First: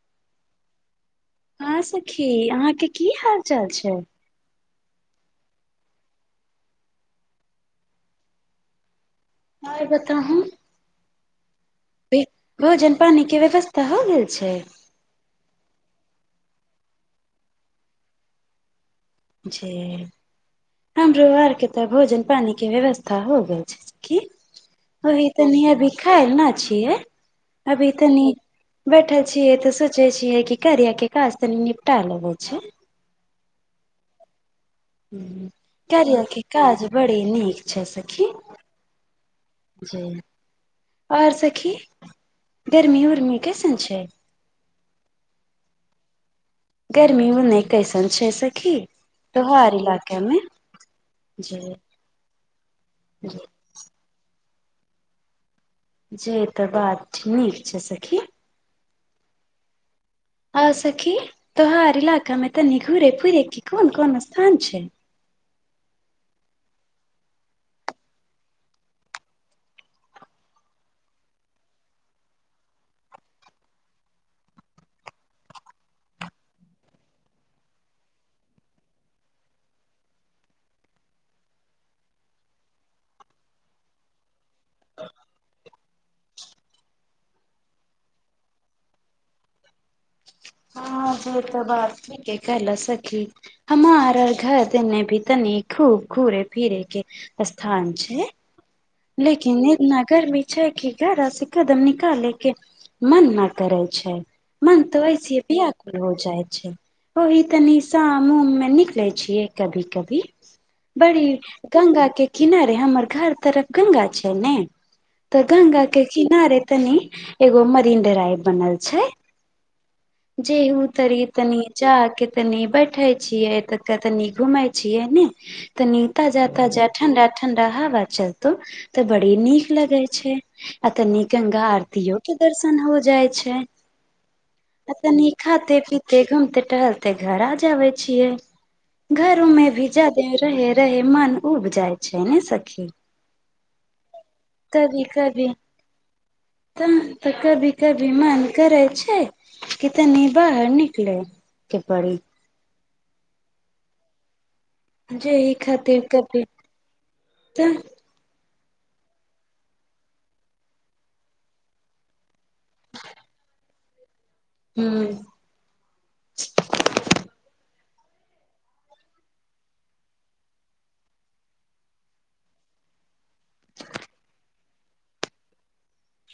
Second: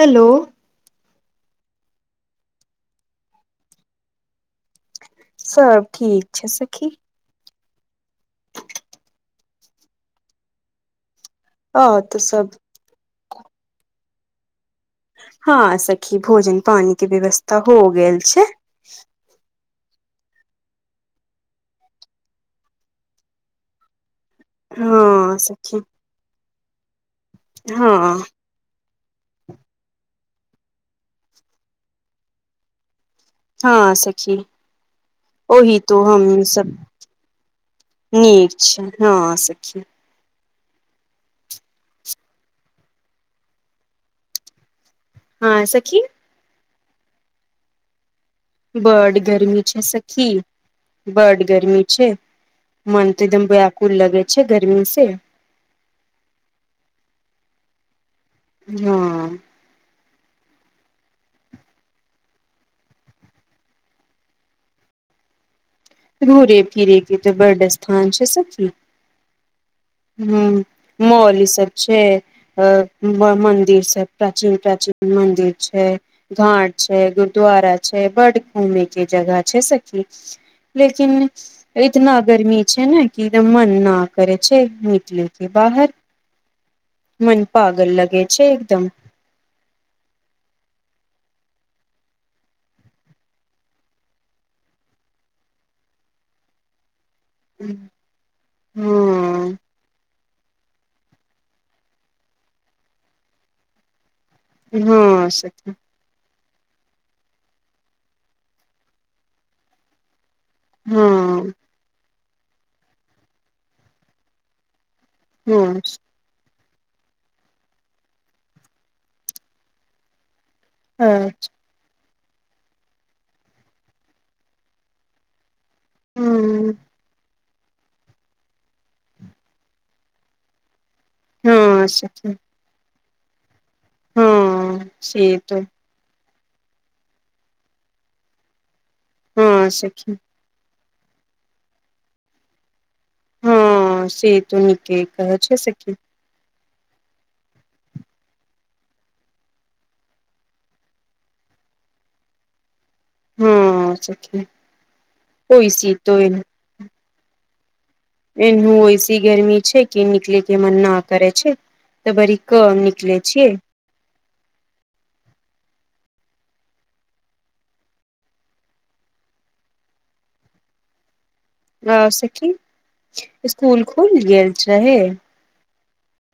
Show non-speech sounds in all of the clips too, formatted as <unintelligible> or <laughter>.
Hello हँ सखी अहाँके की हाल चाल छै सब ठीक छै सखी आ बताहू आ तऽ भ सब भोजन पानी के व्यवस्था हो गेल छै हँ सखी भोजन पानी के व्यवस्था हो गेल छै छै हमरो आर के तऽ भोजन पानी के व्यवस्था हो गेल छै सखी ओही हँ तनी सखी अभी खायल न छियै अभी हँ तनी बैठल छियै तऽ सोचे छियै कि कारिया के काज तनि निपटा लगे छै हँ सखी हूँ, ओहि तो कार्या हम के सब काज बड़ी नीक छै सखी निक छियै ह सखी जी आओर सखी गर्मी उर्मि कैसन छै हँ सखी गर्मी उर्मि कैसन छै सखी बड गर्मी तोहार छै इलाका सखी मे बड जी गर्मी छै मन तऽ जी एकदम ब्याकुल लगै छै गर्मी से ज तऽ बात नीक छै सखी हँ हँ सखी तोहार इलाका मे तनी घुरे फुरे की कोन कोन स्थान छै घुरे फीरे क त बड स्थान छै सखी ह मॉल ई सब छै अ मन्दिर सब प्राचीन प्राचीन मन्दिर छै घाट छै गुरुद्वारा छै बड घूम के जगह छै सखी लेकिन इतना गर्मी छै ने किदम मन न करै छै निकले के बाहर मन पागल लगे छै एकदम ह सेतऽ बात ठीके कहलौ सखी हमरा घर तने भी तनी खूब घूरे फीरे के हँ स्थान छै लेकिन इतना गर्मी छै कि घर से कदम निकालेके मन न करै छै मन हँ तऽ होइसे पिया सखी हो जाइ छै ओहि त निशा मुह मे निकले छियै कभी कभी हँ बड़ी गंगा के किनारे हमर घर तरफ गंगा छै ने तऽ हँ गङंगा के किनारे तनि एगो मरीन ड्राइव बनल छै जे त अच्छा तनी जाक तनी बैठे छियै त तनी घूमै छियै ने तनी ताजा हँ ताजा ठडां ठन्डा सभा चलतै तऽ बड़ी नीक लगे छै आ तनी हँ गंगा आरती यो सखी के दर्शन तन हो जाइ छै हँ आ तनी से तो खाते पीे के घुमते टहलते घर आ जावे छियै घरो में हँ भी सखी जाद रहे रहे मन उब जाय छै न सखी से त नीके कभी कहै कभी छै सखी तऽ तऽ कभी कभी मन करै छै कि तनी बाहर निकलै के पड़ी हँ सखी जे ह खातिर कभी तऽ एन ऐसी गरमी छै कि निकल के मन न करै छै तऽ बड़ कऽ निकले छीयै हू अ सखी स्कुल खुल गेल छ हे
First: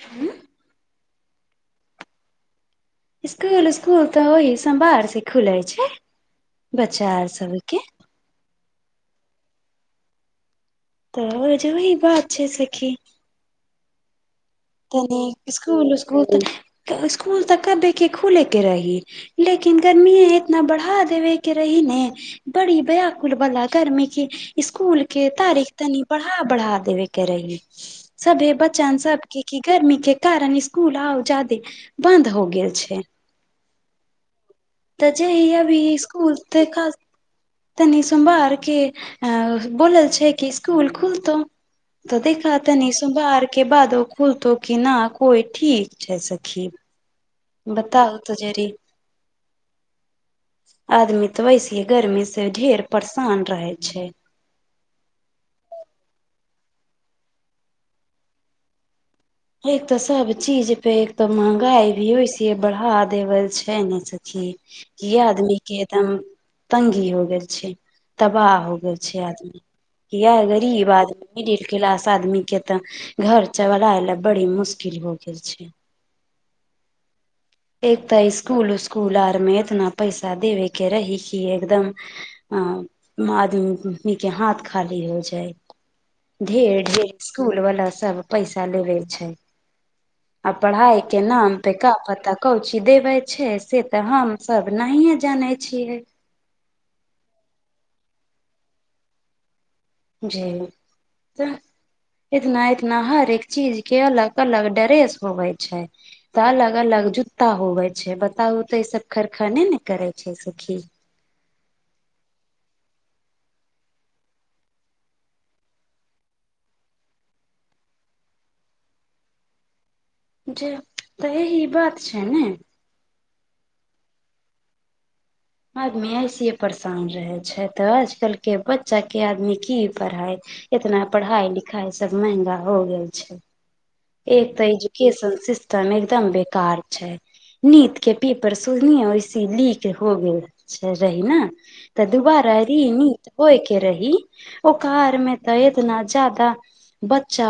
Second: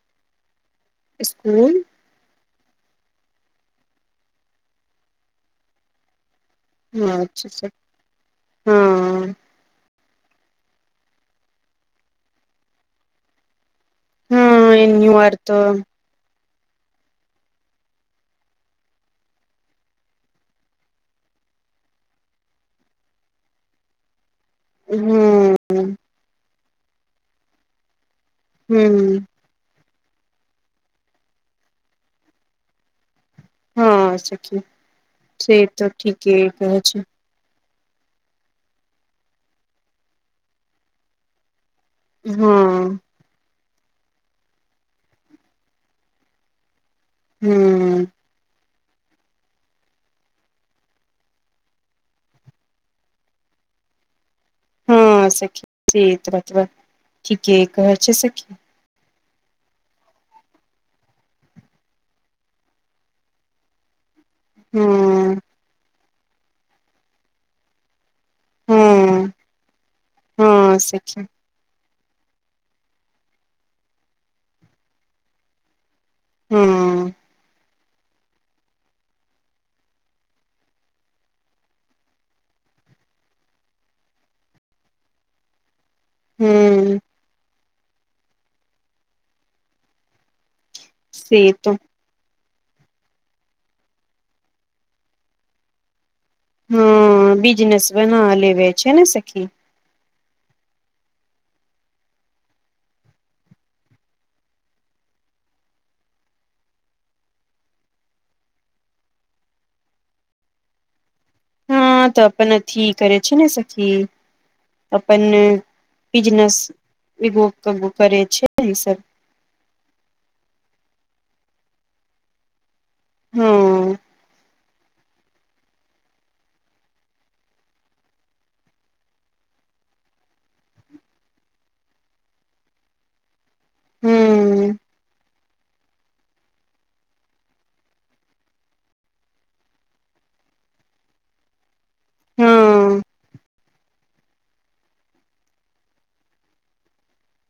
हँ स्कूल स्कुल स्कुल तऽ ओहि सोमवार से खुले छै बच्चा ह आर अच्छा सबके हँ तऽ जु वही बात छै सखी हँ एन्यू आर तनी तऽ स्कुल स्कुल त स्कूल तऽ कभे के खुले के रही लेकिन गर्मी इतना बढ़ा देबै के रही ने बड़ी ब्याकुल बला गर्मी के स्कूल के हूँ तारीख तनि बढ़ा बढ़ा देबे के रहि सभे हूँ बच्चन सब की की गर्मी के कारण स्कूल आब ज्यादे बंद हो गेल छै हँ सखी तऽ जेहि से अभी तऽ ठीके स्कूल तऽ कहै खास छै तनी सोमवारके अ बोलल छै कि स्कुल खुलतौ तऽ हँ देखा तनी सोमआर के बाद ओ खुलतो कि न कोइ ठीक छै सखी हूँ बताउ त जरी आदमी तऽ वैसेे गर्मी से ढेर परेशान रहे छै हँ सखी से त बतबा ठीके कहै छै सखी एक त सब चीज पे एक तो महंगाई भी हो छै बढ़ा देवल छै ने सखी की हूँ आदमी के एकदम तंगी हो गेल छै तबाह हो गेल छै हँ आदमी इएह हँ गरीब सखी आदमी क्लास आदमी के ते घर चबलाय ले बड़ी मुश्किल हो गेल छै हूंम्म एक तऽ स्कूल उस्कुल आर मे इतना पैसा देवे के रही की एकदम अ मादमी के हाथ खाली हो जाइ ढ़ेर हँ ढेर इसकुल वाला सब पैसा लेबे छै आ पढ़ाइ के से नाम पर तऽ का पता कौ चीज देबै छै से तऽ हमसभ नहिए जानै छियै हँ बिजनेस बना लेबे छै ने सखी जी तऽ इतना इतना हरेक चीज के अलग अलग ड्रेस होवै छै तऽ अलग अलग जूता होवे छै बताउ तऽ ई सब खरखने ने करे छै सखी हँ तऽ अपन अथी करै छै ने सखी अपन बिजनेसो करै छै ई सब जेब तऽ एहिह बात छै ने हँ आदमी ऐसे परेशान रहे छै तऽ आजकल के बच्चा के आदमी की पढ़ाय इतना पढ़ाइ लिखाइ सब महंगा हो गेल छै हँ एक तऽ एजुकेशन सिस्टम एकदम बेकार छै नीट के पेपर सुरनीय ओहिसे लीक हो गेल छ रही ने तऽ दुबारा री हँ नीट होयके रही ओ कार मे तऽ इतना ज्यादा बच्चा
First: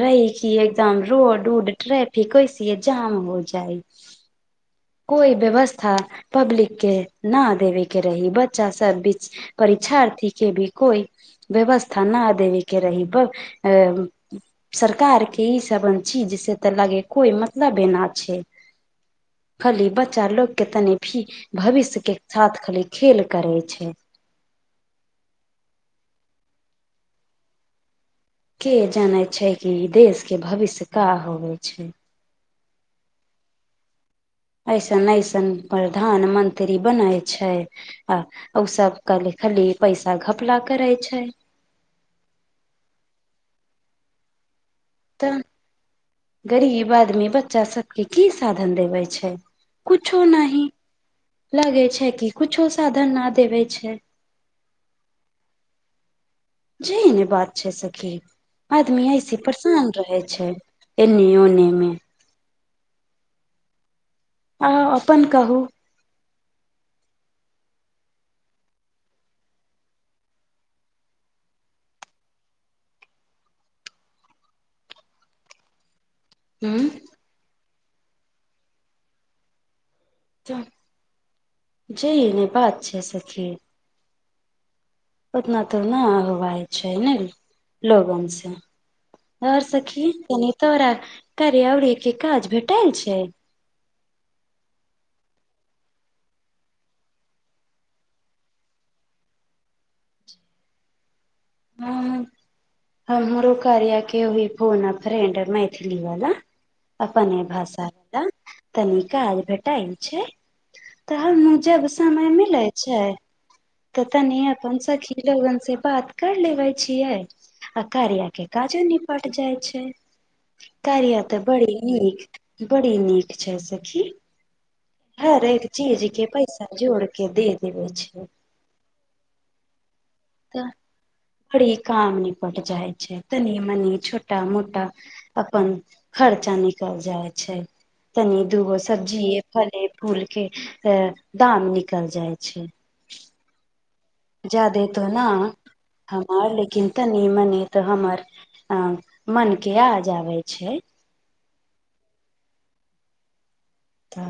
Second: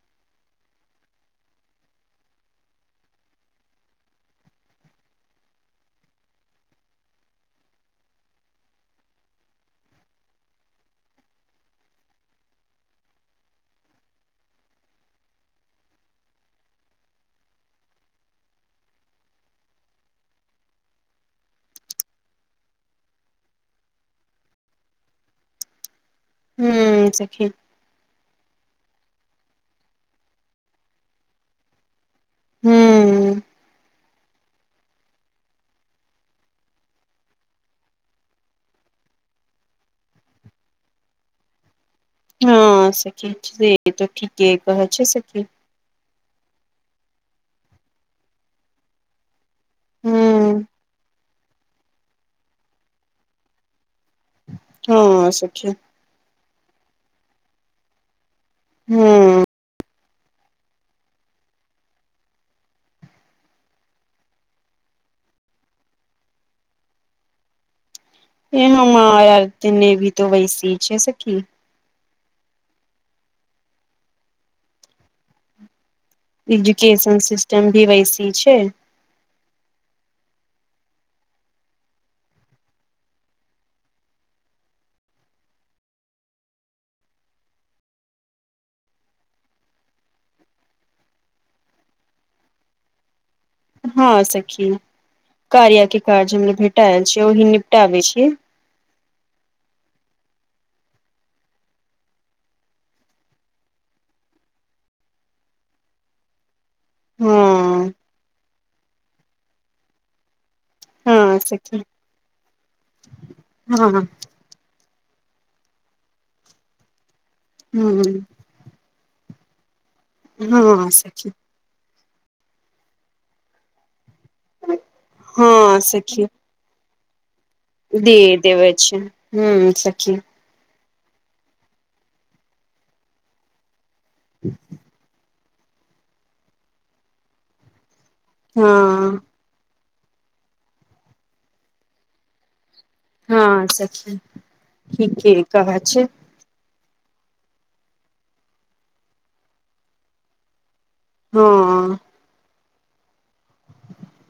रहि क एकदम रोड उड ट्रेफिक ऐसे जाम हो जाइ कोइ व्यवस्था पब्लिक के ना देवे के रही बच्चा सब बीच परीक्षार्थी के भी कोइ व्यवस्था न देवे के रहि बस अ सरकार के ईसभन चीज से तऽ लागे कोइ मतलब एना छै खाली बच्चा लोकग के तनि भी भविष्य के साथ खाली खेल करे छै हूँ सखी के जाने छै कि देश के भविष्य का होवे छै हूंम्म ऐसन ऐसन प्रधानमंत्री बनै छै आ उ सब कलि, खाली पैसा घपला करै छै। हँ सखी से त ठीके कहै छै तऽ सखी गरीब आदमी बच्चा सबके की साधन देवे छै कुछो नी हँ लगे छै कि कुछो साधन न देवे छै हँ सखी जी नहि, बात छै सखी। आदमी एहीसँ हँ परेशान रहे छै एने ओने मे आ अपन कहू एनू मा हमर तऽ वैसी छै सखी हूँ एजुकेशन सिस्टम भी ओइसी छै त जे इ नै बात छै सखी ओतना तो ना होवइ छै ने लोगन से आर सखी, तोरा करी आओरी के काज भेटल छै? हँ सखी कार्य के काज मे भटाइल छियै ओहि निपटाबे छियै हँ हँ मर करियाके हइ फोन फ्रेड मैथिली वला हँ अपने भाषा तनी काज भेटाइल छै तऽ हँ हम सखी जब समय मिलै छै हँ तऽ तनी अपन सखी लोगसँ बात कऽ लेबै छियै आ हँ कार्य के काज निपट जाइ छै हँ कारिया सखी तऽ बड़ी नीक बड़ी नीक छै सखी हर एक हँ चीज सखी के पैसा जोड़के देत दे देबै छै ह सखी तऽ बड़ी काम निपट जाइ छै तनी मनी छोटा मोटा अपन खर्चा निकल जाय छै तनि हँ दूगो सब्जी फल-फूलक दाम निकलि जाइ छै। हँ सखी जादे तो न ठीके कहे छै लेकिन तनि मनी तो हमर मन के आज आबे छै हँ त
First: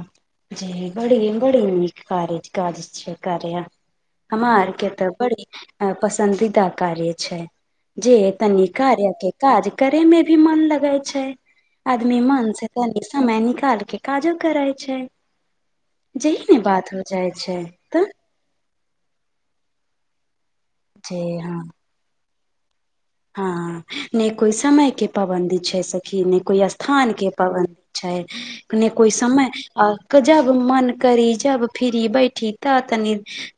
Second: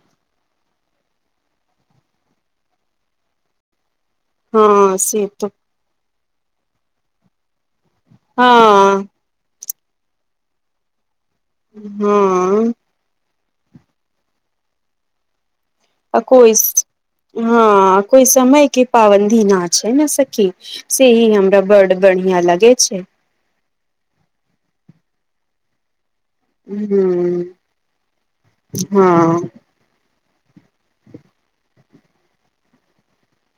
जी बड़ी बड़ी नीक कार्य से कार्या हमरा हँ आरके तऽ से बड़ी पसन्दीदा कार्य छै जे तनी हँ कार्य के काज करे में भी मन लगे छै आदमी मन हँ से तनी समय निकाल के काजो करै छै आ जेहन बात भऽ जाइ छै तऽ समयक पाबन्दी नहि छै ने, सखी। जे सेहे हमरा हँ बड़ बढ़िया लागै छै। हँ नई कोइ समय के पाबन्दी छै सखी नई कोइ स्थान के ह पाबनि छै नई कोइ समय हँ आ जब मन करी जब फिरी बैठी तऽ तनी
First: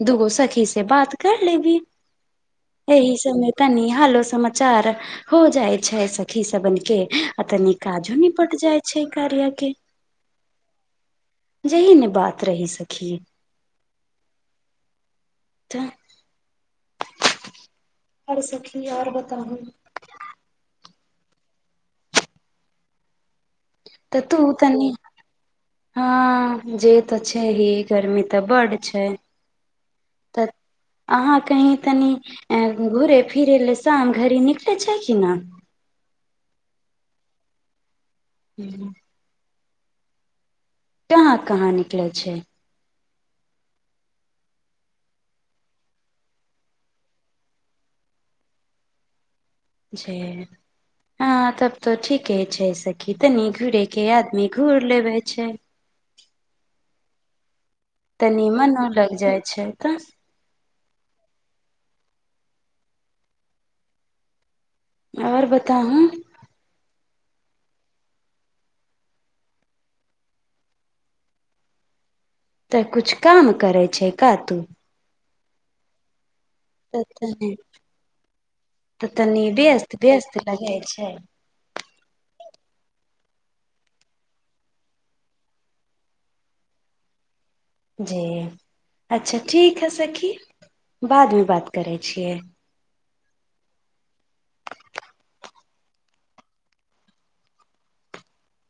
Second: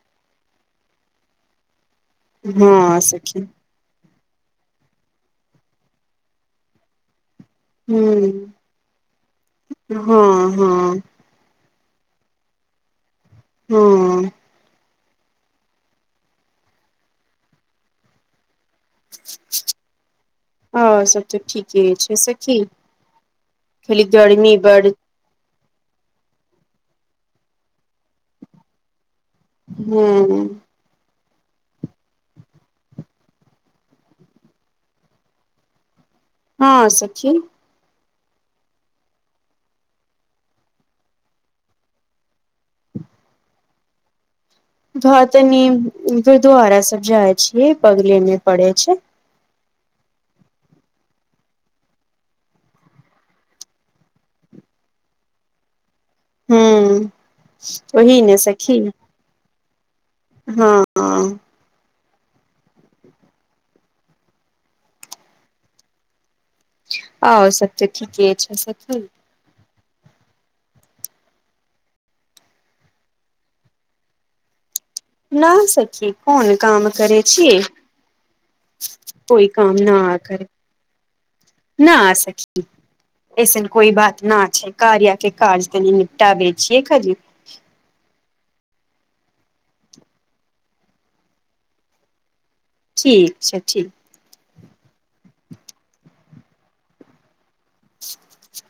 दूगो सखी से बात कर लेबी हँ एहि सखी सम तनि हालो समाचार भऽ जाइ छै सखी सभके, आ तनि काजो ह निपट जाइ छै कार्य के हँ हँ जेहन बात रहि, सखी। हँ और सखी और बताउ और सब तऽ ठीके छै सखी खाली तु गर्मी तनी बड हँ जे तऽ छै हे गर्मी तऽ बड छै हू तऽ अहाँ कहू, तनी घुमै-फिरै लेल शामक घड़ी निकलै छी कि नहि? हँ सखी <inaudible> कहाँ कहाँ निकले छै तनी गुरुद्वारा सभ जाइ छियै, बगलमे पड़ल छै। जे हँ, तऽ ठीक छै सखी। तनी घूरे के आदमी घूरि लेवे छै। हू ओहि तऽ ने नीमन सखी न लग जाइ छै त हँ और बताउू हु और सब तऽ ठीके छै सखी तऽ किछु काम करै छै कतौ? न सखी कोन काम करै छी तऽ तनी व्यस्त व्यस्त करे लगै छै ना सखी ऐसन कोइ बात ना छै, कार्या के काज तनी निपटाबै छियै, खाजि जी अच्छा, ठीक हय सखी। बादमे बात करै छियै। ठीक छै ठीक <unintelligible>